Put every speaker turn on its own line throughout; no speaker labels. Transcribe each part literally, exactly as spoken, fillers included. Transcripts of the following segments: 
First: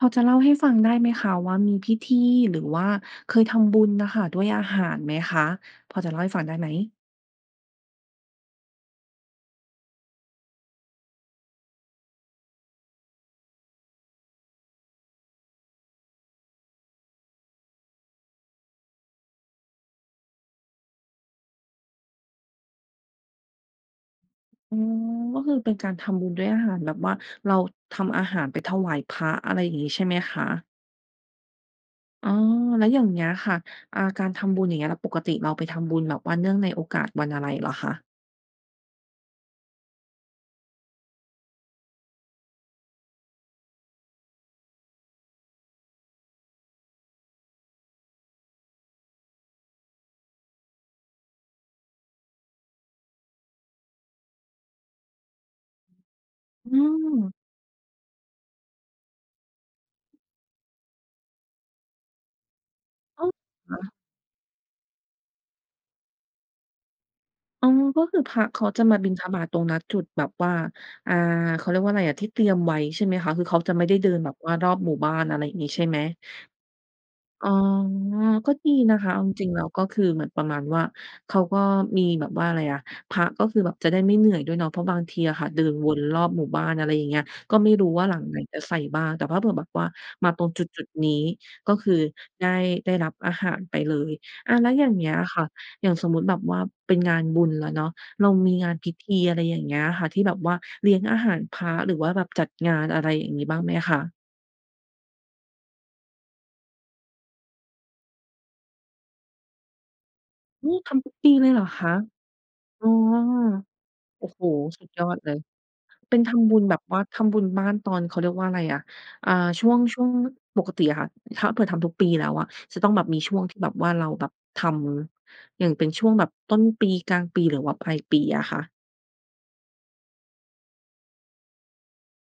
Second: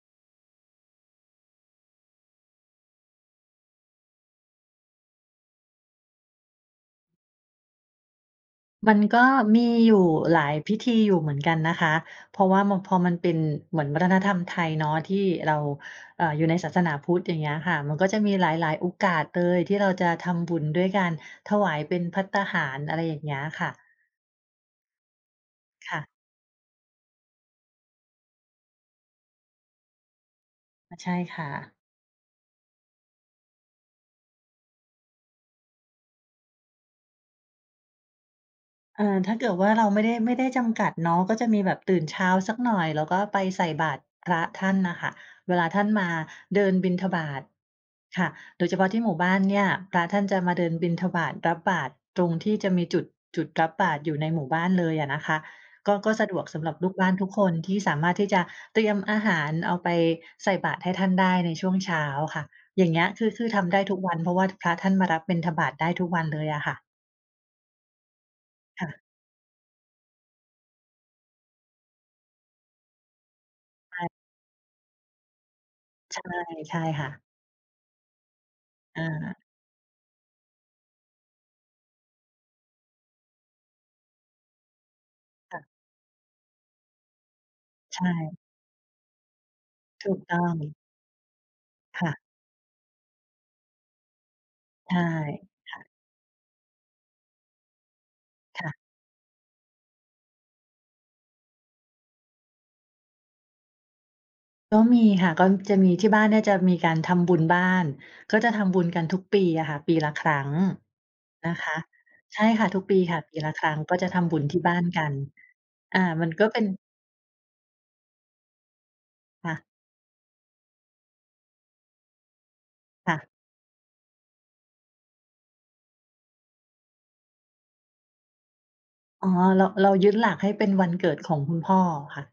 พอจะเล่าให้ฟังได้ไหมคะ ว่ามีพิธีหรือว่าเคยทำบุญน่ะค่ะ ด้วยอาหารไหมคะ พอจะเล่าให้ฟังได้ไหม?
มันก็มีอยู่หลายพิธีอยู่เหมือนกันนะคะ เพราะว่า ม พอมันเป็นเหมือนวัฒนธรรมไทยเนาะ ที่เรา เอ่อ อยู่ในศาสนาพุทธ อย่างเงี้ยค่ะ มันก็จะมีหลาย ๆ โอกาสเลยที่เราจะทำบุญด้วยกัน ถวายเป็นภัตตาหาร อะไรอย่างเงี้ยค่ะ
อ๋อ ก็คือเป็นกา
ค
ร
่
ท
ะ
ำบุญด้วยอาหาร แบบว่าเราทำอาหารไปถวายพระ อะไรอย่างงี้ใช่ไหมคะ?
อะ ใช่ค่ะ
อ๋อ แล้วอย่างเงี้ยค่ะ อ่า การทำบุญอย่างเงี้ย แล้วปกติเราไปทำบุญแบบว่าเนื่องในโอกาสวันอะไรเหรอคะ?
เออ ถ้าเกิดว่าเราไม่ได้ ไม่ได้จำกัดเนาะ ก็จะมีแบบตื่นเช้าสักหน่อย แล้วก็ไปใส่บาตรพระท่านน่ะค่ะเวลาท่านมาเดินบิณฑบาตค่ะ โดยเฉพาะที่หมู่บ้านเนี่ย พระท่านจะมาเดินบิณฑบาตรับบาตรตรงที่จะมีจุด จุดรับบาตรอยู่ในหมู่บ้านเลยอะนะคะ ก็ ก็สะดวกสำ
อ
หรับ
ื
ลูกบ้านทุก
ม
คน ที่สามารถที่จะเตรียมอาหารเอาไปใส่บาตรให้ท่านได้ในช่วงเช้าค่ะ อย่างเงี้ยค
อ๋อ
ือ คือท
เห
ำไ
รอ
ด้
คะ?
ทุกวัน เพราะว่าพระท่านมารับบิณฑบาตได้ทุกวันเลยอะค่ะ
อ๋อ ก็คือพระเขาจ
ค
ะ
่
ม
ะ
าบิณฑบาตตรงนัดจุดแบบว่า อ่า เขาเรียกว่าอะไรอะ ที่เตรียมไว้ใช่ไหมคะ? คือเขาจะไม่ได
ใ
้
ช่
เดินแบบว่ารอบหมู่บ้าน อะไรอย่างงี้ใช่ไหม?
ใช่ ใช่ค่ะ
อ๋อ ก็ดีนะ
อ
คะ เอาจ
า
ริง ๆ แล้วก็คือเหมือนประมาณว่า เขาก็มีแบบว่าอะไรอะ พระก็คือแบบจะได้ไม่เหนื่อยด้วยเนาะ เพราะบางทีอะค่ะ
ค่
เดิ
ะ
นวนรอบหมู่บ้าน อะไรอย่างเงี้ย ก็ไม่รู้
ใช
ว่าหลังไหน
่
จะใส่บ้าง แต่ถ้าเผื่อแบบว่า
ถูก
มา
ต้
ตร
อ
งจุด
ง
จุดนี้ ก็คือ
ค่ะ
ได้ ได้รับอาหารไปเลย อา แล้วอย่า
ใช
ง
่
เงี้ยค่ะ
ค่
อย
ะ
่างสมมุติแบบว่าเป็นงานบุญแล้วเนาะ เรามี
ค
ง
่
าน
ะ
พิธี อะไรอย่างเงี้ยค่ะ ที่แบบว่าเลี้ยงอาหารพระ หรือว่าแบบจัดงาน อะไรอย่างนี้บ้างไหมคะ?
ก็มีค่ะ ก้อม จะมี ที่บ้านเนี่ยจะมีการทำบุญบ้าน ก็จะทำบุญกันทุกปีอะค่ะ ปีละครั้ง
หือ ทำทุกปีเล
น
ย
ะ
เหร
ค
อ
ะ
คะ?
ใช่ค่ะ ทุ
อ
ก
๋อ
ปีค่ะ ปีละครั้งก็จะท
โอ้
ำบุ
โฮ!
ญที่บ้า
ส
น
ุด
ก
ย
ั
อ
น
ดเลย
อา
เป็น
มั
ท
นก็
ำบุ
เป็
ญ
น
แบบว่าทำบุญบ้านตอน เขาเรียกว่าอะไรอะ อ่า
ค่ะ
ช่วง ช่วงปกติอะค่ะ ถ้าเผื่อทำทุกปีแล้วอะ จะต้องแบบ
ค่
มี
ะ
ช่วงที่แบบว่าเราแบบทำ อย่างเป็นช่วงแบบต้นปี กลางปี หรือว่าปลายปีอะคะ?
อ๋อ เรา เรายึดหลักให้เป็นวันเกิดของคุณพ่อค่ะ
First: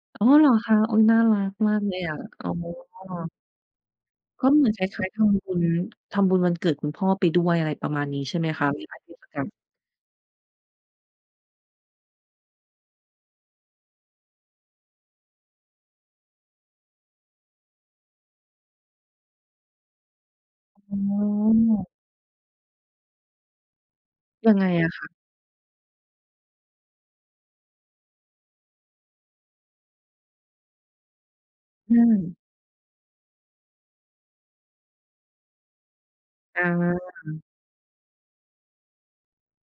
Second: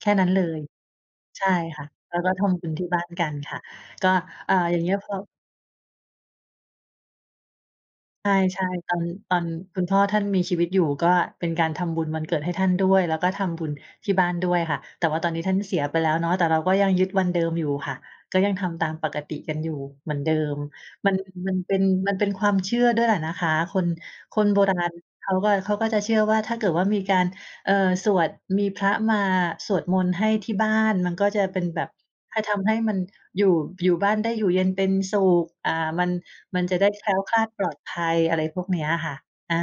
แค่
อ๋
น
อ
ั้นเล
เหรอ
ย
คะ? อุ๊ย น่ารั
ใช่
กมา
ค
ก
่ะ
เลยอ
แล
ะ
้วก็ท
อ๋อ
ำบุญที่บ้านกันค่ะ ก็
ก็
อ่า
เหมือน
อย่
ค
าง
ล
เงี้ย
้า
พ
ย ๆ ท
อ
ำบุญ ทำบุญวันเกิดคุณพ่อไปด้วย อะไรประมาณนี้
ใช
ใช่ไหมค
่
ะ เว
ๆ ต
ลา
อน
เทศ
ต
ก
อ
า
น
ล?
คุณพ่อท่านมีชีวิตอยู่ ก็เป็นการทำบุญวันเกิดให้ท่านด้วย แล้วก็ทำบุญที่บ้านด้วยค่ะ แต่ว่าตอนนี้ท่านเสียไปแล้วเนาะ แต่เราก็ยังยึดวันเดิมอยู่ค่ะ ก็ยังทำตามปกติกันอยู่เหมือนเดิม
อ๋
มัน มันเป็น
อ
มันเป็นความเชื่อด้วยแหละนะคะ คน คน
ยั
โ
ง
บ
ไง
รา
อ
ณ
ะคะ?
เขาก็ เขาก็จะเชื่อว่า ถ้าเกิดว่ามีการ เอ่อ สวด มีพระมาสวดมนต์ให้ที่บ้าน มันก็จะเป็นแบบ
อืม
ให้ทำให้มัน อยู่ อยู่บ้านได้อยู่เย็นเป็นสุข อ่า มัน ม
อ
ันจะได้แคล้วคลา
า
ดปลอดภัย อะไรพวกเนี้ยค่ะ อา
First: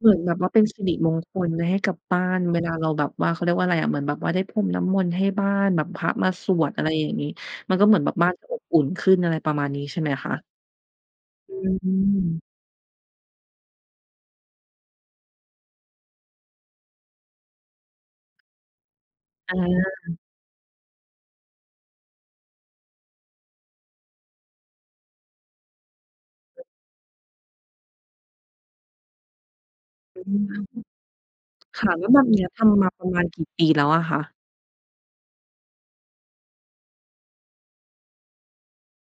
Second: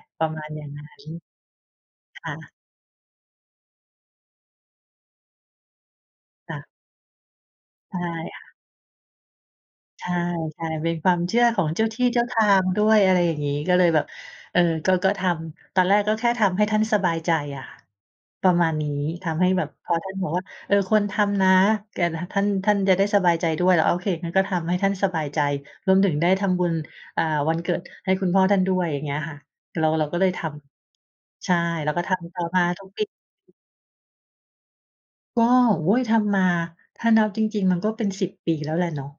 เหมือน
ปร
แบ
ะ
บ
มา
ว่
ณ
าเป
อ
็
ย
น
่าง
ส
ง
ิ
ั้น
ริมงคลให้กับบ
ค
้า
่
น
ะ
เวลาเราแบบว่า เขาเรียกว่าอะไรอะ เหมือนแบบว่าได้พรมน้ำมนต์ให้บ้าน แบบพระมาส
ค่
ว
ะ
ด อะไรอย่างนี้ มันก็เ
ใช
หมื
่
อนแบบบ้าน
ค
จ
่
ะ
ะ
อบอุ่นขึ้น อะไรประมาณนี้ใช่
ใช
ไหม
่
คะ?
ๆ เป็นความเชื่อ
อ
ของเจ้าที่เจ้าท
ืม
างด้วย อะไรอย่างงี้ ก็เลยแบบ เออ ก็ ก็ทำ ตอนแรกก็แค่ทำให้ท่านสบายใจอะค่ะ ประมาณนี้ ทำให้
อ
แบบ เพราะท่าน
า
บอกว่า เออ ควรทำนะ กัน ท ท่าน ท่านจะได้สบายใจด้วย เราก็โอเค งั้นก็ทำให้ท่านสบายใจ รวมถึงได้ทำบุญ อ่า วันเกิดให้คุณพ่อท่านด้วย อย่างเงี้ยค่ะ เรา เราก็
อ
เล
ื
ยท
ม
ำ ใช่
ค
เ
่
รา
ะ แ
ก็
ล้ว
ท
แบบ
ำ
น
ต
ี
่
้
อ
ท
มาท
ำม
ุ
า
ก
ป
ปี
ระมาณกี่ปีแล้วอะคะ?
ก็ โอ๊ย ทำมา ถ้านับจริง ๆ มันก็เป็น สิบ ปีแล้วแหละเนาะ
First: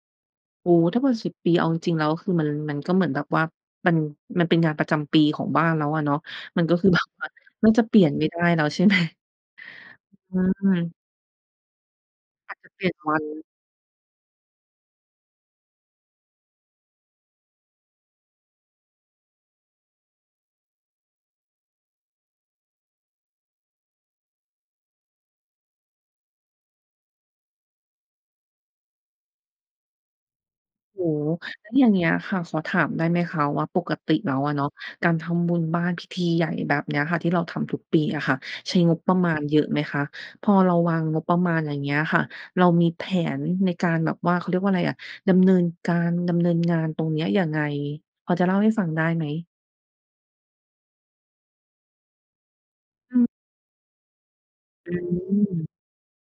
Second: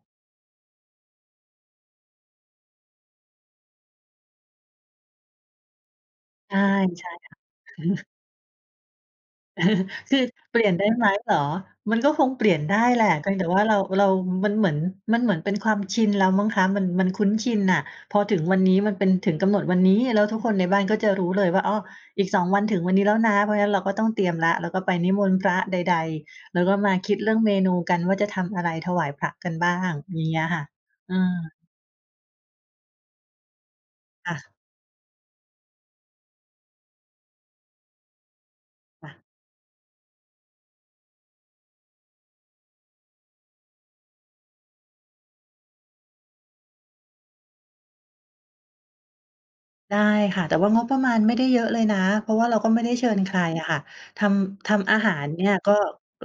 โอ้ ถ้าเป็น สิบ ปีเอาจริง ๆ แล้วคือมัน มันก็เหมือนแบบว่า มัน มันเป็นงานประจำปีของบ้านแล้วอะเนาะ
ใช
ม
่
ันก็คือ แบ
ๆ ค
บ
่ะ
ว่า น่าจะเปลี่ยนไม่ได้แล้ว ใช่ ไหม?
คือ
อ
เปลี
ื
่ยนได้
ม
ไหมเหรอ? มันก็คงเปลี
อ
่
า
ย
จ
น
จะ
ไ
เ
ด
ปลี
้
่ยน
แหล
ว
ะ
ั
เ
น
พียงแต่ว่าเรา เรามันเหมือน มันเหมือนเป็นความชินแล้วมั้งคะ มัน มันคุ้นชินน่ะ พอถึงวันนี้มันเป็นถึงกำหนดวันนี้ แล้วทุกคนในบ้านก็จะรู้เลยว่า อ๋อ อีก สอง วันถึงวันนี้แล้วนะ เพราะงั้นเราก็ต้องเตรียมแล้ว เราก็ไปนิมนต์พระใด ๆ แล้วก็มาคิดเรื่องเมนูกันว่าจะทำอะไร ถวายพระกันบ้างอย่างเงี้ยค่ะ
โอ้
อื
โฮ
ม
แล้วอย่างเงี้ยค่ะ ขอถามได้ไหมคะ? ว่าปกติแ
ค
ล้
่ะ
วอะเนาะ การทำบุญบ้านพิธีใหญ่แบบเนี้ยค่ะ ที่เราทำทุกปีอะค่ะ ใช้งบ
ค
ป
่
ระ
ะ
มาณเยอะไหมคะ? พอเราวางงบประมาณอย่างเงี้ยค่ะ เรามีแผนในการแบบว่า เขาเรียกว่าอะไรอะ ดำเนินการ ดำเนินงานตรงเนี้ยยังไง? พอจะเล่าให้ฟังได้ไหม?
ได้ค่ะ แต่ว่างบประมาณไม่ได้เยอะเลยนะ เพราะว่าเราก็ไม่ได้เชิ
อ
ญ
ือ
ใครอะค่ะ ทำ ท
อื
ำอาหารเนี่ย
ม
ก็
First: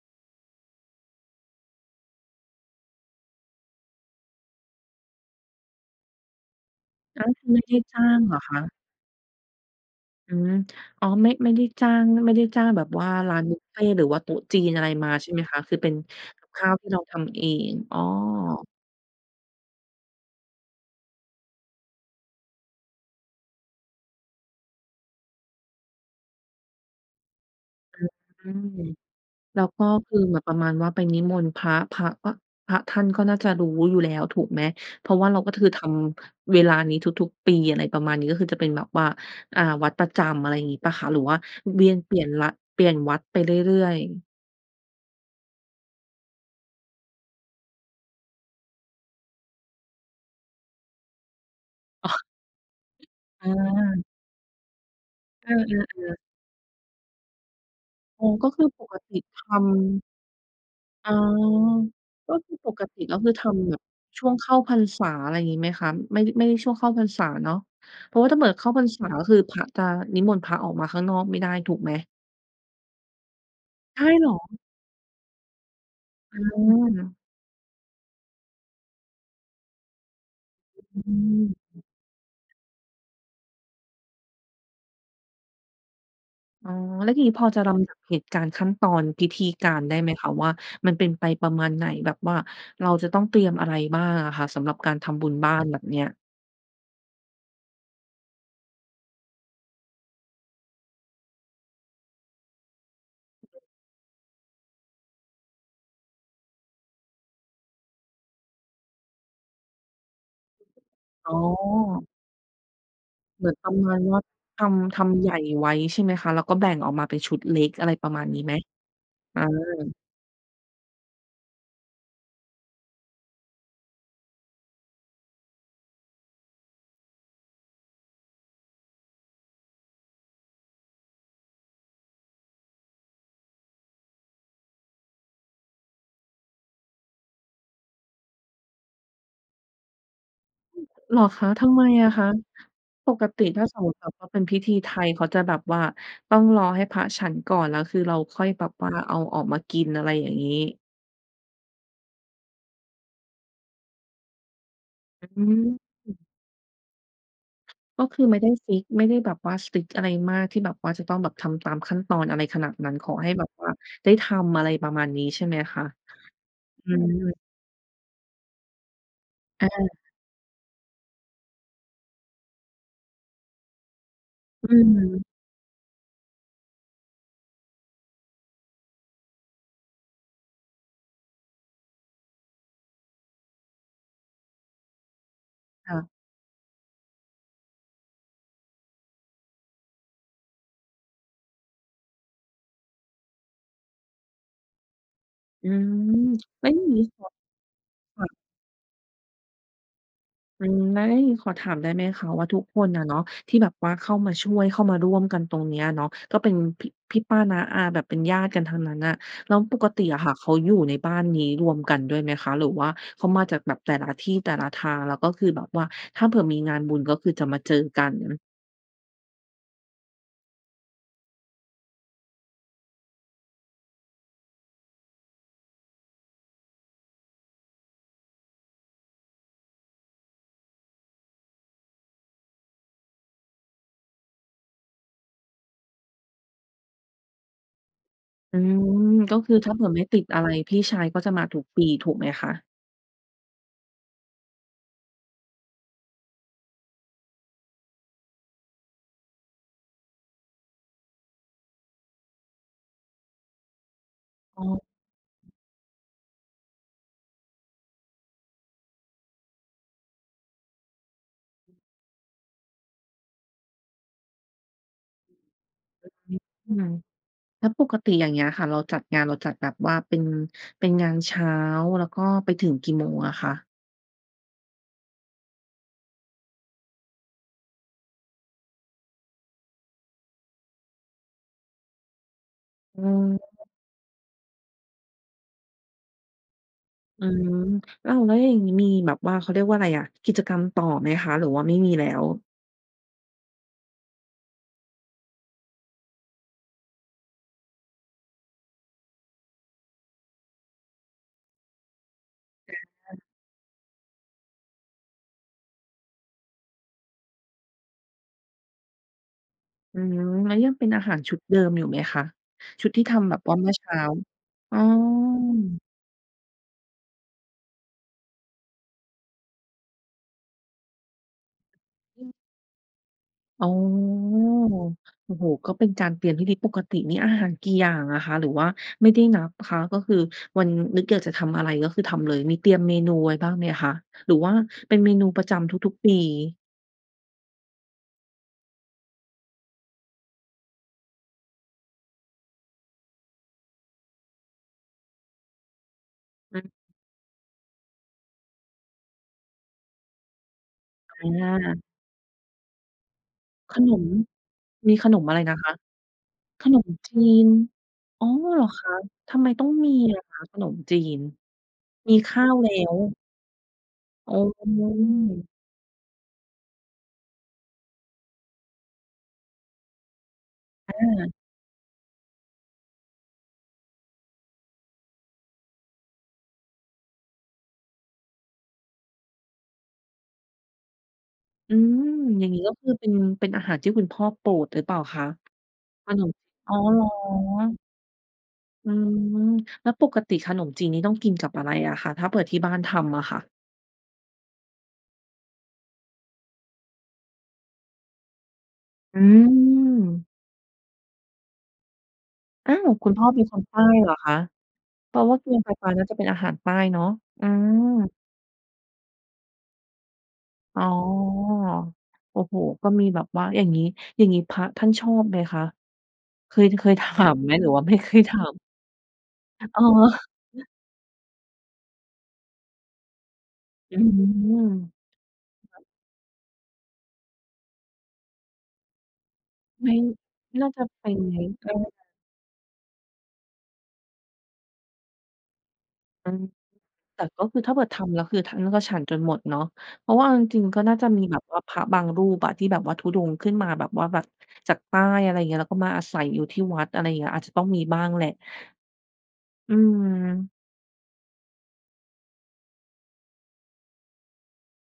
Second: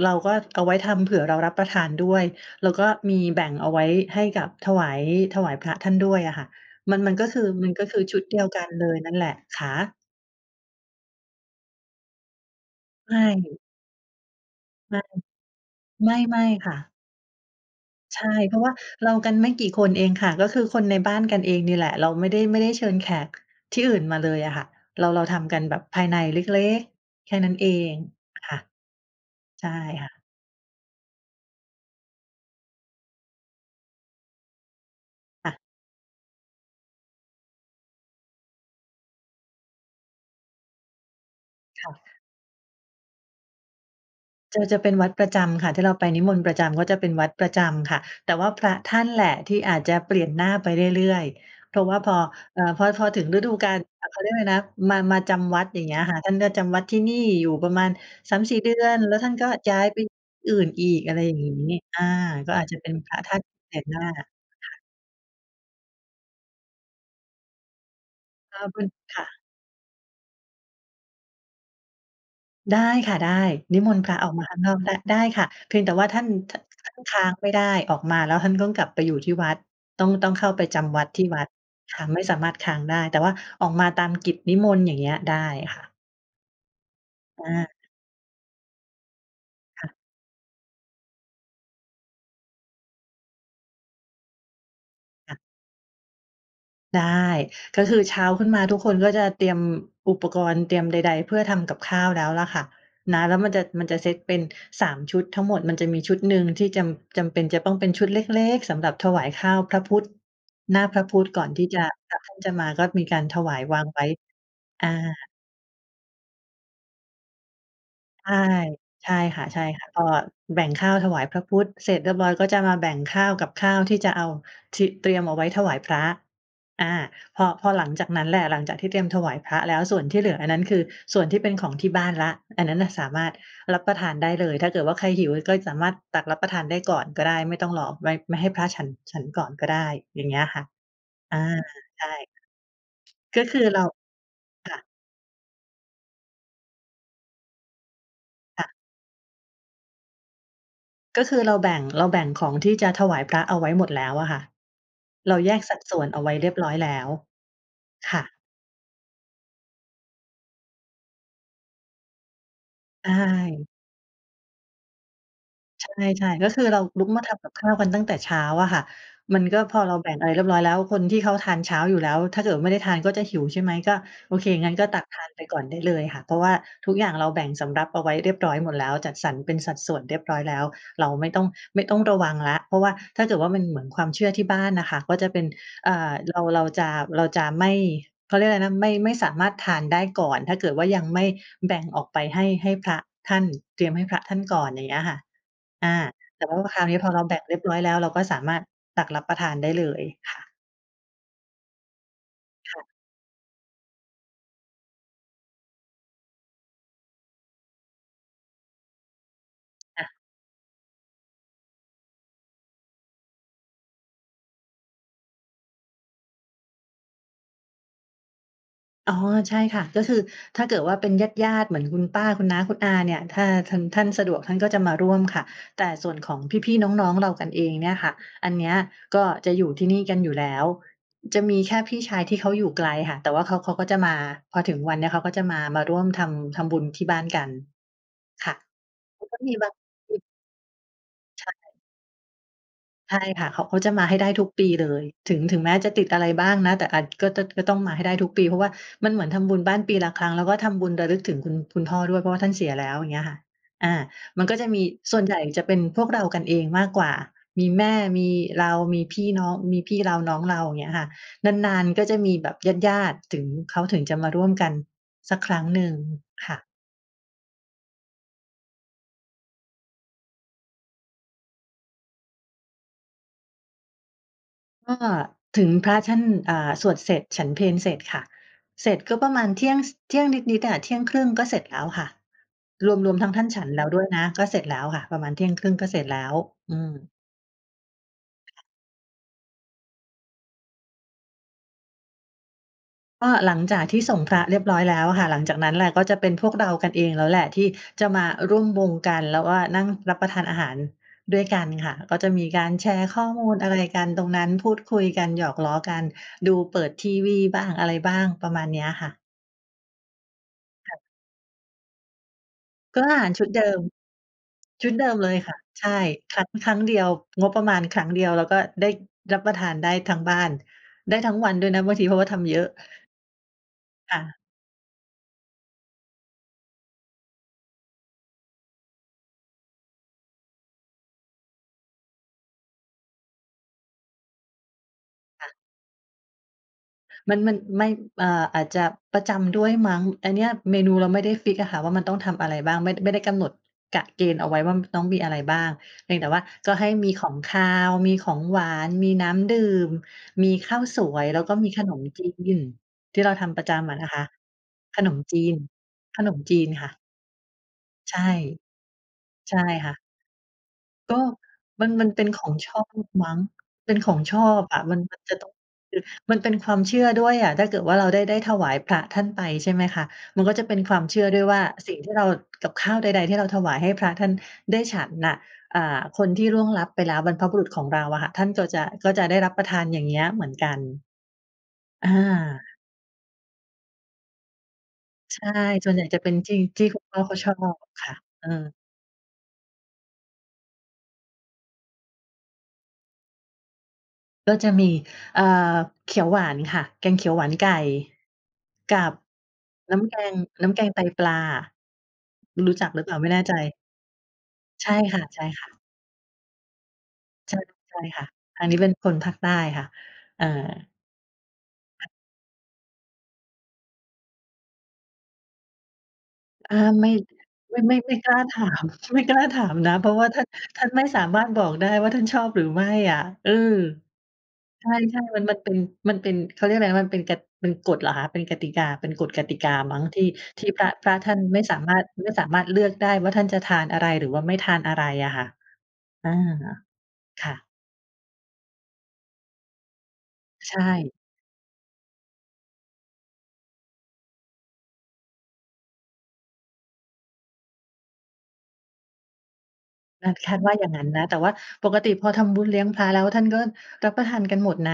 เราก็เอาไว้ทำเผื่อเรารับประทานด้วย แล้วก็มีแบ่งเอาไว้ให้กับถวาย ถวายพระท่านด้วยอะค่ะ มัน มัน
ฮ
ก็
ะ
คือ
ไม่
ม
ไ
ั
ด
น
้
ก็ค
จ
ื
้
อ
า
ช
ง
ุด
เห
เ
ร
ดี
อ
ยว
ค
กัน
ะ?
เลยนั่นแหละ คะ
อืม อ๋อ ไม่ ไม่ได้จ้าง ไม่ได้จ้างแบบว่
ใ
า
ช
ร้านบ
่
ุฟเฟต์ หรือว่าโต๊ะจีนอะไร
ไม
มาใช่ไหมคะ? คือเป็น
่ ไม
ก
่
ับข
ๆ
้
ค
า
่
วที
ะ
่เราทำเอง อ๋อ
ใช่ เพราะว่าเรากันไม่กี่คนเองค่ะ ก็คือคนในบ้านกันเองนี่แหละ เราไม่ได้ ไม่ได้เชิญแขกที่อื่นมาเลยอะค่ะ เรา เราทำกันแบบภายในเล็ก ๆ แค่นั้นเอง
อ
ค
ื
่ะ
ม แล้
ใช
ว
่
ก็
ค่
ค
ะ
ือเหมือนประมาณว่าไปนิมนต์พระ พระก็ พระท่านก็น่าจะรู้อยู่แล้ว ถูกไหม เพราะว่าเรา
ค
ก
่
็
ะ
คือทำเวลานี้ทุก ๆ ปี อะไรประมาณนี้ ก็คือจะเป็นแบบว่า อ่า วัดประจำ อะไรอย่างงี้เปล่าคะ? หรือว่าเว
ค
ี
่
ยนเป
ะ
ลี่ยนละ เปลี่ยนวัดไปเรื่อย ๆ
จะ จะเป็นวัดประจำค่ะ ที่เราไปนิมนต์ประจำก็จะเป็นวัดประจำค่ะ แต่ว่าพระท่านแหละที่อาจจะเปลี่ยนหน้าไปเรื่อย ๆ เพราะว่า
อ
พ
๋
อ
อ
อ่า พอ พอถึงฤ
อ
ดูกาล
า
อะ เขาเรียกว่าอะไรนะ มา มาจ
เอ
ำวัด อย่างเงี้ย
อ
ค่
ๆ ๆ
ะ ท่านก็จำวัดที่นี่อยู่ประมาณ
อ๋อ
สาม
ก็
สี่
คื
เ
อ
ดื
ป
อ
ก
น แล
ต
้
ิ
วท่าน
ท
ก็ย้ายไป
ำ
ที่อื่นอีก
อ๋
อ
อ
ะไรอย่างนี้ อา
ก็ค
ก็
ือ
อาจ
ป
จะ
ก
เป็น
ติ
พ
แล้
ร
ว
ะ
ค
ท
ือ
่าน
ทำ
แ
แ
ป
บ
ล
บ
กหน้า
ช
ค่
่วงเข
ะ
้าพรรษา อะไรงี้ไหมคะ? ไม่ ไม่ช่วงเข้าพรรษาเนาะ เพราะว่าถ้าเหมือน
ข
เข
อ
้
บ
า
ค
พ
ุ
ร
ณ
รษา
ค่
ค
ะ
ือ พระจะ นิมนต์พระออกมาข้างนอกไม่ได้ ถูกไหม?
ได้ค่ะ ได้ นิม
ไ
น
ด
ต์พ
้
ระ
เห
อ
ร
อกมา
อ?
ข้างนอกได้ ได้ค่ะ เพียงแต่ว่าท่าน
อื
ท่านค
ม
้างไม่ได้ ออกมาแล้วท่านต้องกลับไปอยู่ที่วัดต้อง ต้องเข้าไปจ
อ
ำวัดที่วัด
ืม
ค่ะ ไม่สามารถค้างได้ แต่ว่าออกมาตามกิจนิมนต์อย่างเงี้ยได้ค่ะ
อ๋อ แล้วทีนี้พ
อ
อจะล
า
ำดับเหตุการณ์ขั้นตอนพิธีการ
ค่
ได
ะ
้ไหมคะว่า มันเป็นไปประมาณไหน? แบบว่าเราจะต้องเตรียมอะไรบ้างอะค่ะ? สำหรับการทำบุ
ค่
ญ
ะ
บ้านแบบเนี้ย
ได้ ก็คือเช้าขึ้นมาทุกคนก็จะเตรียมอุปกรณ์เตรียมใด ๆ เพื่อทำกับข้าวแล้วล่ะค่ะ นะ แล้วมันจะ มันจะเซตเป็น สาม ชุดทั้งหมด มันจะมีชุดหนึ่งที่จำ จำเป็นจะต้องเป็นชุดเล็ก ๆ สำหรับถวายข้าวพระพุทธ หน้าพระพุทธ
อ๋อ
ก่อนที่จะ พระท่านจะมาก็มีการถ
เหมื
ว
อน
าย
ประ
วาง
มาณ
ไว้
ว่า ท
อา
ำ ทำใหญ่ไว้ใช่ไหมคะ? แล้วก็แบ่งออกมาเป็นชุดเล็ก อะไรประมา
ใ
ณ
ช
น
่
ี้ไหม?
ใช่
อ
ค
า
่ะ ใช่ค่ะ ก็แบ่งข้าวถวายพระพุทธเสร็จเรียบร้อย ก็จะมาแบ่งข้าวกับข้าวที่จะเอา ที่เตรียมเอาไว้ถวายพระ อา พอ พอหลังจากนั้นแหละ หลังจากที่เตรียมถวายพระแล้วส่วนที่เหลืออันนั้น คือส่วนที่เป็นของที่บ้านแล้ว อันนั้นน่ะสามารถรับประทานได้เลย ถ้าเกิดว่าใครหิวก็สามารถตักรับประทานได้ก่อนก็ได้ ไม่ต้องรอไว้ ไม่ให้พระฉัน ฉันก่อนก็ได้อย่างเงี้ยค่ะ
อือ เหรอ
อ่า
คะ? ทำไม
ใช
อะค
่
ะ? ปก
ก
ติ
็คื
ถ้
อ
าส
เร
ม
า
มติแบบว่าเป็นพิธ
ค
ี
่ะ
ไทยเขาจะแบบว่าต้องรอให้พระฉันก่อน แล้วคือเราค่อย
ค
แบ
่
บ
ะ
ว่าเอาออกมากินอะไรอย่างงี้
ก็คือเราแบ่ง เราแบ่งของที่จะถวายพระเอาไว้หมดแล้วอะค่ะ
อ
เรา
อื
แยก
ม
สัดส่ว
อ
น
ื
เอา
อ
ไว้เรียบร้อยแล้ว
ก็
ค
ค
่
ือไ
ะ
ม่ได้ฟิกซ์ ไม่ได้แบบว่า strict อะไรมาก ที่แบบว่าจะต้องแบบทำตามขั้นตอนอะไรขนาดนั้น ข
อ้
อ
า
ให้แบบว
ย
่าได้ทำ อะไรประมาณนี้ใช่ไหมคะ?
ใช่ ๆ ก็คือเรา
อื
ลุกมาท
ม
ำกับข้าวกันตั้งแต่เช้าอะค่ะ มันก็
อ
พอเรา
า
แบ่งอะไรเรียบร้อยแล้ว คนที่เขาทานเช้าอยู่แล้ว ถ้าเกิดว่าไม่ได้ทานก็จะหิวใช่ไหม ก็ โอเค
อ
งั้
ื
นก็ตักท
ม
านไปก่อนได้เลยค่ะ เพราะว่าทุกอย่างเราแบ่งสำรับเอาไว้เรียบร้อยหมดแล้ว จัดสรรเป็นสัดส่วนเรียบร้อยแล้ว เราไม่ต้อง ไม่ต้องระวังแล้ว เพราะว่าถ้าเกิดว่ามันเหมือนความเชื่อที่บ้านน่ะค่ะ ก็จะเป็น เ
ค
อ่อ
่ะ
เรา เราจะ เราจะไม่ เขาเรียกว่าไรนะ ไม่ ไม่สามารถทานได้ก่อน ถ้าเกิดว่ายังไม่แบ่งออกไปให้ ให้พระท่าน เตรียมให้พระท่านก่อน อย่างเงี้ยค่ะ
อือ
อา แต่ว่า
แล้
พ
วอ
ค
ย
ร
่
า
า
ว
ง
นี
ง
้
ี้
พอเราแบ่งเรียบร้อยแล้ว เรา
ค
ก็
่ะ
สามารถตักรับประทานได้เลย ค่ะ
อืม ไอ้ ขอถามได้ไหมคะว่าทุก
ค
ค
่ะ
นอะเนาะ ที่แบบว่าเข้ามาช่วย เข้ามาร่วมกันตรงเนี้ยอะเนาะ ก็เป็นพี่ พี่ ป้า น้า อา แบบเป็นญาติกันทั้งนั้นน่ะ แล้วปกติ
อา
อะค่ะเขาอยู่ในบ้านนี้รวมกันด้วยไหมคะ หรือว่าเขามาจากแบบแต่ละที่ แต่ละทาง แล้วก็คือแบบว่าถ้าเผื่อมีงานบุญก็คือจะมาเจอกัน? อือ
อ๋อ ใช่ค่ะ ก็คือถ้าเกิดว่าเป็นญาติ ๆ เหมือนคุณป้า คุณน้า คุณอาเนี่ย ถ้าทัน ท่านสะดวกท่านก็จะมาร่วมค่ะ แต่ส่วนของพี่ ๆ น้อง ๆ เรากันเองเนี่ยค่ะ อันเนี้ยก็จะอยู่ที่นี่กันอยู่แล้ว จะมีแค่พี่ชายที่เขาอยู่ไกลค่ะ แต่ว่าเขา เขาก็จะมา พอถึงวันเนี้ยเขาก็จะมา มาร่วมทำ ทำบุญที่บ้านกัน ค่ะ
อืม
มัน
ก
ก
็
็
ค
มี
ือ
บ
ถ
า
้า
ง
เผื่อไม่ติดอะไรพี่ชายก็จะม
ใ
า
ช่
ทุกปี ถูกไหมคะ?
ใช่ค่ะ เขา เขาจะมาให้ได้ทุกปีเลย ถึง ถึงแม้จะติดอะไรบ้างนะ แต่อัด ก็ จ ก็ต้องมาให้ได้ทุกปี เพราะว่ามันเหมือนทำบุญบ้านปีละครั้ง แล้วก็ทำบุญระลึกถึงคุณ คุณพ่อด้วย เพราะว่าท่านเสียแล้ว อย่างเงี้ยค่ะ อา มันก็
อ้
จะม
อ
ี ส่วนใหญ่จะเป็นพวกเรากันเองมากกว่า มีแม่ มีเรา มีพี่น้อง มีพี่เราน้องเรา เงี้ยค่ะ นาน ๆ ก็มีแบบญาติ ๆ ถึง เขาถึงจะมาร่วมกันสักครั้งหนึ่งค่ะ
อืม แล้วปกติอย่างเงี้ยค่ะ เราจัดงาน เราจัดแบบว่าเป็น เป็นงานเช้า แล้วก็ไปถึงกี่โมงอะคะ?
ก็ถึงพระท่าน อ่า สวดเสร็จ ฉันเพลเสร็จค่ะ เสร็จก็ประมาณเที่ยง ส เที่ยงนิด ๆ อะ เที่ยงครึ่งก็เสร็จแล้วค่ะ ร
อ๋
วม ๆ ทั้งท่านฉ
อ
ันแล้วด้วยนะ ก็เสร็จแล้วค่ะ ประมาณเที่ยงครึ่งก็เสร็จแล้ว อืม
อืม เล่า แล้วอย่างงี้มีแบบว่า เขาเรียกว่าอะไรอะ กิจกรรมต่อไหมคะ หรือว่าไม่มีแล้ว?
ก็หลังจากที่ส่งพระเรียบร้อยแล้วอะค่ะ หลังจากนั้นแหละ ก็จะเป็นพวกเรากันเองแล้วแหละ ที่จะมาร่วมวงกัน แล้วก็นั่งรับประทานอาหารด้วยกันค่ะ ก็จะมีกา
อ
ร
ะ
แชร
ฮ
์ข
ะ
้อมูลอะไรกันตรงนั้น พูดคุยกัน หยอกล้อกัน ดูเปิดทีวีบ้างอะไรบ้าง ประมาณเนี้ยค่ะ
อืม แล้วยังเป็น
ค่
อ
ะ
าหารชุดเดิมอยู่ไหมคะ? ชุดท
ก
ี
็
่ท
อาห
ำ
า
แ
ร
บบ
ชุด
ว่า
เด
เมื่
ิ
อ
ม
เช้า อ๋อ
ชุดเดิมเลยค่ะ ใช่ ทำครั้งเดียว งบประมาณครั้งเดียว แล้วก็ได้รับประทานได้ทั้งบ้าน ได้ทั้งวันด้วยนะบางที เพรา
อ
ะว่า
ืม
ทำเยอะ
อ๋อ
ค่ะ
โอ้โฮ ก็เป็นการเตรียมพิธี ปกตินี่อาหารกี่อย่างอะคะ? หรือว่าไม่ได้นับคะ ก็คือวัน นึกอยากจะทำอะไร ก็คือทำเลย มีเตรียมเมนูไว้บ้างไหมคะ? หรือว่าเป็นเมนูปร
ค
ะ
่
จ
ะ
ำทุก ๆ ปี
มัน มัน ไม่ อ่า อาจจะประจำด้วยมั้ง อันเนี้ยเมนูเราไม่ได้ฟิกซ์อะค่ะ ว่ามันต้องทำอะไรบ้าง ไม่ ไม่ได้กำหนดกะเกณฑ์เอาไว้ว่า ต้องมีอะไรบ้าง เพียงแต่ว่า
อือฮ
ก
ึ
็ให้มีของคาว มีของหวาน มีน้ำดื่ม มีข้าวสวย
อ
แล้วก็มีข
า
นมจีนที่เราทำประจ
ข
ำ
น
อะน
ม
ะคะ
มี
ข
ข
น
น
ม
มอะ
จ
ไร
ี
น
น
ะคะ
ขนมจี
ข
น
น
ค
ม
่ะ
จีน
ใช
อ
่
๋อ เหรอคะ ทำไม
ใช่
ต้องม
ค
ี
่ะ
อะคะ? ขนมจี
ก
น
็ มัน มัน
มี
เป็
ข
นข
้า
อ
ว
ง
แล
ช
้
อบ
ว
อ มั้ง เป็นของ
อ
ช
๋
อบอะ มัน มันจะต
อ
้อง คือ มันเป็นความเชื่อด้วยอะ ถ้าเกิดว่าเรา ได้ ได้ถวายพระท่านไป ใช่ไหมคะ มันก็จะเป็นความเชื
อ
่อ
า
ด้วยว่า สิ่งที่เรา กับข้าวใด ๆ ที่เราถวายให้พระท่านได้ฉันน่ะ อ่า คนที่ล่วงลับไปแล้ว บรรพบุรุษของเราอะค่ะ ท่านก็จะ ก็จะได้รับประทาน อย่างเงี้ย เหมือนกัน
อืม
อา
อย่างงี้ก็คือ เป็น เป็นอาหารที่คุณพ่อโปรดหรือเปล่าคะ?
ใช่ ส่วนใหญ่
ข
จะ
น
เป
ม
็นท
อ๋อ
ี่
เ
ๆ ค
ห
ุ
ร
ณ
อ
พ่อเขาชอบค่ะ เออ
อืม แล้วปกติขนมจีนนี่ต้องกินกับอะไรอะคะ? ถ้าเผื่อที่บ้านทำอะค่ะ
ก็จะมี เอ่อ เขียวหวานค่ะ แกงเขียวหวานไก่ กับ
อื
น้ำแก
ม!
ง น้ำแกงไตปลา ร
อ้
ู
า
้จั
ว
กหรือ
ค
เป
ุณ
ล่า
พ่
ไ
อ
ม่แ
เ
น
ป็
่
น
ใจ
คนใต้เหรอคะ?
ใช่
เพ
ค
ราะว่าแกงไ
่
ต
ะ ๆ
ปลาน่าจะเป็นอาหารใต้เนาะ อื
ใช่ ใช่
ม
ค่ะ อันนี้เป็นคนภาคใต้ค่ะ เออ
อ๋อ โอ้โฮ ก็มีแบบว่า อย่างงี้ อย่างงี้พระท่านชอบไหมคะ? เคย
อ่า
เคยถ
ไม
า
่
มไหม หรือ
ไม
ว
่
่า
ไ
ไ
ม
ม่
่
เค
ไม่
ย
ก
ถ
ล้า
า
ถ
ม?
าม ไม่กล้าถาม
อ๋อ
นะ เพราะว่าท่าน ท่านไม่สามารถบอกได้ว่า ท่านชอบหรือไม่อะ เออ
อื
ใ
ม
ช่ ๆ มัน มันเป็น มันเป็น เขาเรียกไรนะ มันเป็นกะ เป็นกฎเหรอคะ เป็นกติกา เป็นกฎกติกา
ไม
ม
่
ั้ง ที่ ท
น
ี
่
่
า
พ
จะ
ระ
ไ
พ
ป
ระ
ไ
ท
ห
่
ม
านไม่
ก
สาม
็
ารถ ไม่สามารถเลือกได้ว่าท่านจะทานอะไร หรือว่าไม่ทานอะไรอะค่ะ
อ
อ
ื
า
อ แต่ก
ค
็
่
คือ
ะ
ถ้าเปิดทำแล้ว คือท่านก็ฉันจนหมดเนาะ เพราะว่าเอาจริง
ใช
ๆ ก็น่าจะ
่
มีแบบว่าพระบางรูปอะที่แบบว่าธุดงค์ขึ้นมาแบบว่า แบบจากใต้ อะไรเงี้ย แล้วก็มาอาศัยอยู่ที่วัด อะไรเงี้ย อาจจะต้องมีบ้างแหละ อื
อา
ม
คาดว่าอย่างงั้นนะ แต่ว่าปกติพอทำบุญเลี้ยงพระแล้ว ท่านก็รับประทานกันหมดนะ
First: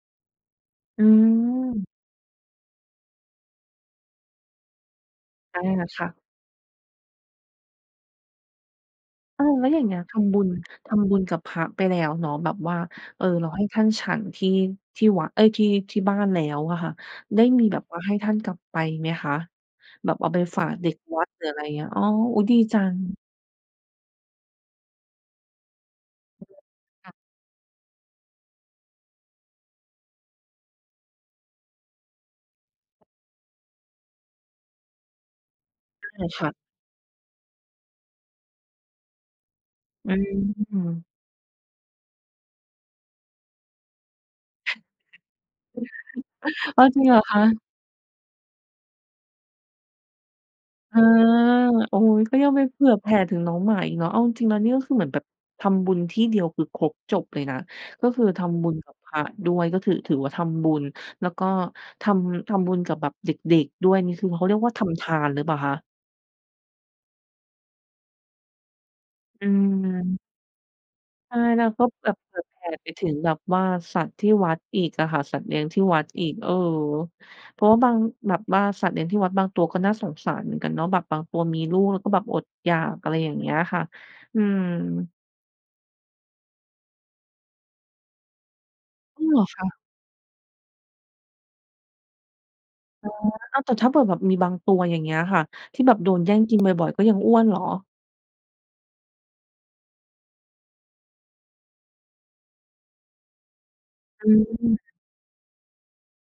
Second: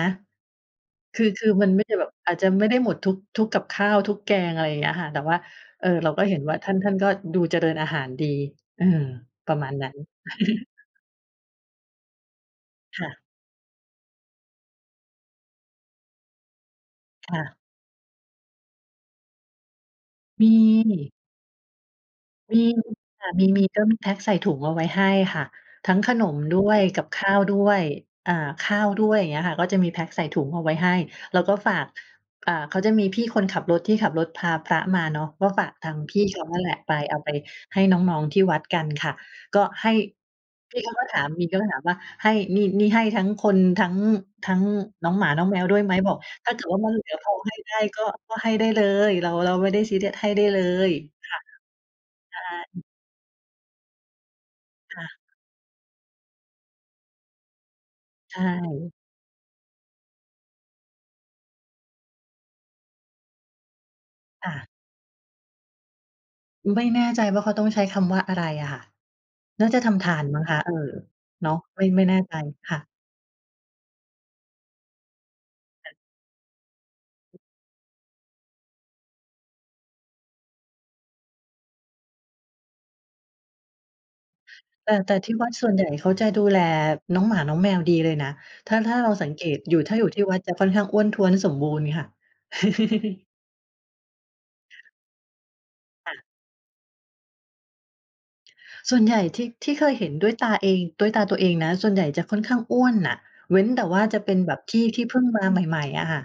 อื
คือ คือมัน
ม
ไม่ได้แบบ อาจจะไม่ได้หมดทุก ทุกกับข้าว ทุกแกง อะไรอย่างเงี้ยค่ะ แต่ว่า
อา
เอ่อ
ค่
เรา
ะ
ก็เห็นว่าท่าน ท่านก็ดูเจริญอาหารดี อืม
อ้า
ป
ว
ระ
แล
ม
้ว
าณ
อย่า
น
ง
ั
เ
้
งี
น
้ย ทำบุญ ทำบุญกับพระไปแล้วเนาะ แบบว่า
ค่
เ
ะ
ออ รอให้ท่านฉันที่ ที่วะ เอ๊ย! ที่ ที่บ้านแล้วอะค่ะ
ค
ได
่
้
ะ
มีแบบว่าให้ท่านกลับไปไหมคะ? แบบเอาไป
ม
ฝากเด็ก
ี
วัด หรืออะไรเงี้ย อ๋อ โอ้! ดี
มี
จัง
ค่ะ มี ๆ ก็มีแพ็คใส่ถุงเอาไว้ให้ค่ะ ทั้งขนมด้วย กั
ค
บ
่ะ
ข้าวด้วย อ่า ข้าวด้วย เงี้ยค่ะ ก็จะมีแพ็กใส่ถุงเอาไว้ให้ แล้วก็ฝาก อ่า เขาจะมีพี่คนขับรถที่ขับรถพาพระมาเนาะ ก็ฝากทางพ
ได
ี่
้
เข
ค
า
่ะ
นั่นแหละไป เอาไปให้น้อง ๆ ที่วัดกันค่ะ ก็ให้
อื
พี่เขาก
ม
็ถาม บางทีก็ถามว่า "ให้ นี่ นี่ให้ทั้งคน ทั้ง ทั้งน้องหมาน้องแมวด้วยไหม?" บอก "ถ้าเกิดว่
อ้
า
า
ม
ว
ัน
จ
เ
ร
ห
ิ
ล
ง
ื
เ
อ
หรอ
พ
ค
อ
ะ?
ให้ได้ ก็ ก็ให้ได้เลย เรา เราไม่ได้ซีเรียส ให้ได้เลย"
เออ
ค่ะ
โอ๊ย ก
ใ
็
ช่
ยังไปเผื่อแผ่ถึงน้องหมาอีกเนาะ เอาจริง ๆ แล้วเนี่ยก็คือ
ค
เห
่
มือนแ
ะ
บบ ทำบุญที่เดียวคือครบจบเลยนะ ก็คือ
ใช
ทำบุญกั
่
บพระด้วย ก็ถือ ถือว่าทำบุญ แล้วก็ทำ ทำบุญกับแบบเด็ก ๆ ด้วย นี่คือเขา
ค
เ
่
รียก
ะ
ว่าทำทานหรือเปล่าคะ?
ไม่แน่ใจว่าเขาต้องใช้คำว่าอะไรอะค่ะ
อ
น่าจะทำทา
ืม
นมั้งคะ เออ
ใช่
เนาะ
แล้ว
ไม
ก็
่ ไม่
แบ
แน
บ
่ใ
เผ
จ
ื่อแผ่
ค่ะ
ไปถึงแบบว่าสัตว์ที่วัดอีกอะค่ะ สัตว์เลี้ยงที่วัดอีก เออ เพราะว่าบาง แบบว่าสัตว์เลี้ยงที่วัดบางตัวก็น่าสงสารเหมือนกันเนาะ แบบบางตัวมีลูก แล้วก็แบบอดอยาก อะไรอย่างเงี้ยค่ะ อืม
แต่ แต่ที่วัดส่วนใหญ่เขาจะดูแลน้องหมาน้องแมวดีเลยนะ ถ้า ถ้าเรา
จริ
สั
ง
ง
เห
เ
ร
ก
อ
ต
ค
อยู
ะ?
่ ถ้าอยู่ที่วัดจะค่อนข้างอ้วนท้วนสมบูรณ์ค่ะ
อ๋อ อ้าว แต่ถ้าเบื่อแบบมีบางตัว อย่างเงี้ยค่ะ ที่แบบโด
ค่ะ
นแย่ง กินบ่อย ๆ ก็ยังอ้วนเหรอ?
ส่วนใหญ่ ที่ ที่เคยเห็นด้วยตาเอง ด้วยตาตัวเองนะ ส่วนใหญ่จะค่อนข้างอ้วนน่ะ เว้นแต่ว่าจะ
อ
เป็นแบบ
ื
ท
ม
ี่ ที่เพิ่งมาใหม่ ๆ อะค่ะ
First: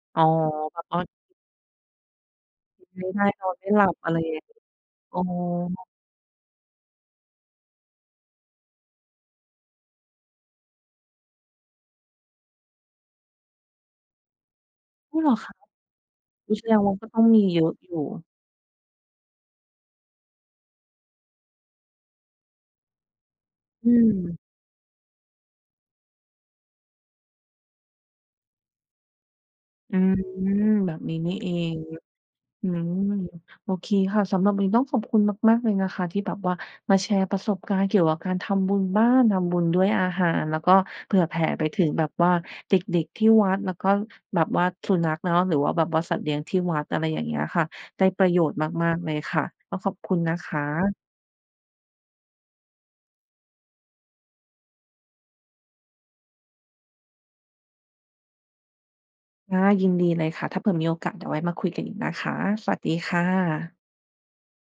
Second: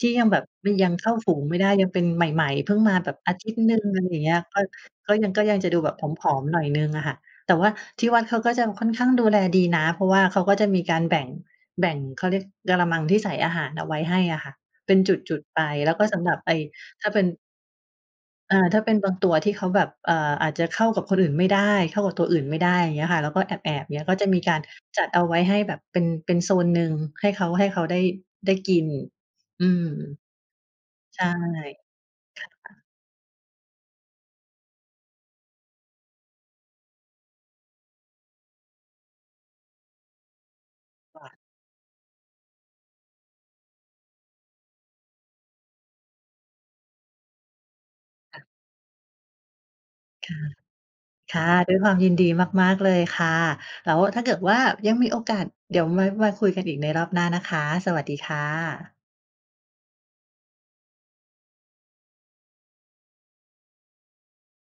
ที่
อ๋
ย
อ
ังแบบ ม
พัก
ยัง
ออ
เ
ด
ข้าฝูงไม่ได้ ยังเป็นใหม่ ๆ เพิ่งม
ก
า
ินไ
แ
ม
บ
่
บ
ได้
อา
น
ทิ
อ
ต
น
ย์
ไม่
หนึ
ห
่ง
ลับ
อะไร
อะไ
อ
ร
ย่างเง
อ
ี้
ย่า
ย
ง
ก็ ก็
อ๋อ
ยัง ก็ยังจะดูแบบผอม ๆ หน่อยหนึ่งอะค่ะ แต่ว่าที่วัดเขาก็จะค่อนข้างดูแลดีนะ เพราะว่าเขาก็จะมีการแบ่ง แบ่ง เขาเรียก กะละมังที่ใส่อาหารเอาไว้ให้อะค่ะ เป็นจ
อ๋อ เหรอ
ุด
คะ?
ๆ ไป แล้วก็สำหรับ
อ
ไอ
ุ๊ย
้
แสดงว่า
ถ
ก็
้า
ต
เ
้
ป
อ
็
ง
น
มีเยอะอยู่
อา ถ้าเป็นบางตัวที่เขาแบบ เอ่อ อาจจะเข้ากับคนอื่นไม่ได้ เข้ากับตัวอื่นไม่ได้ อย่างเงี้ยค่ะ แล้วก็แอบ
อ
ๆ เงี้ย ก็จะม
ืม
ีการจัดเอาไว้ให้แบบเป็น เป็นโซนหนึ่ง ให้เขา ให้เขาได้ ได้กิน อืม
อืม แบบนี้
ใช่
นี่เอง
ค
อื
่ะ
ม โอเคค่ะ สำหรับวันนี้ต้องขอบคุณมาก ๆ เลยนะคะ ที่แบบว่ามาแชร์ประสบการณ์เกี่ยวกับการทำบุญบ้าน ทำบุญด้วยอาหาร แล้วก็เผ
ค
ื่
่
อแผ
ะ
่ไปถึงแบบว่าเด็ก ๆ ที่วัด แล้วก็แบบว่าสุนัขเนาะ หรือว่าแบบว่าสัตว์เลี้ยงที่วัด อะไรอย่างเงี้ยค่ะ ได้ประโยชน์มาก ๆ เลยค่ะ ก็ขอบคุณ
ค
น
่
ะ
ะ
คะ
ค่ะ ด้วยความยินดีมาก ๆ เลยค่ะ แล้วถ้าเกิดว่ายังมีโอกาสเดี๋ยวไว้มาคุยกันอีกในรอบหน้านะคะ สวัสดีค่ะ
ค่ะ ยินดีเลยค่ะ ถ้าเผื่อมีโอกาสเดี๋ยวไว้มาคุยกันอีกนะคะ สวัสดีค่ะ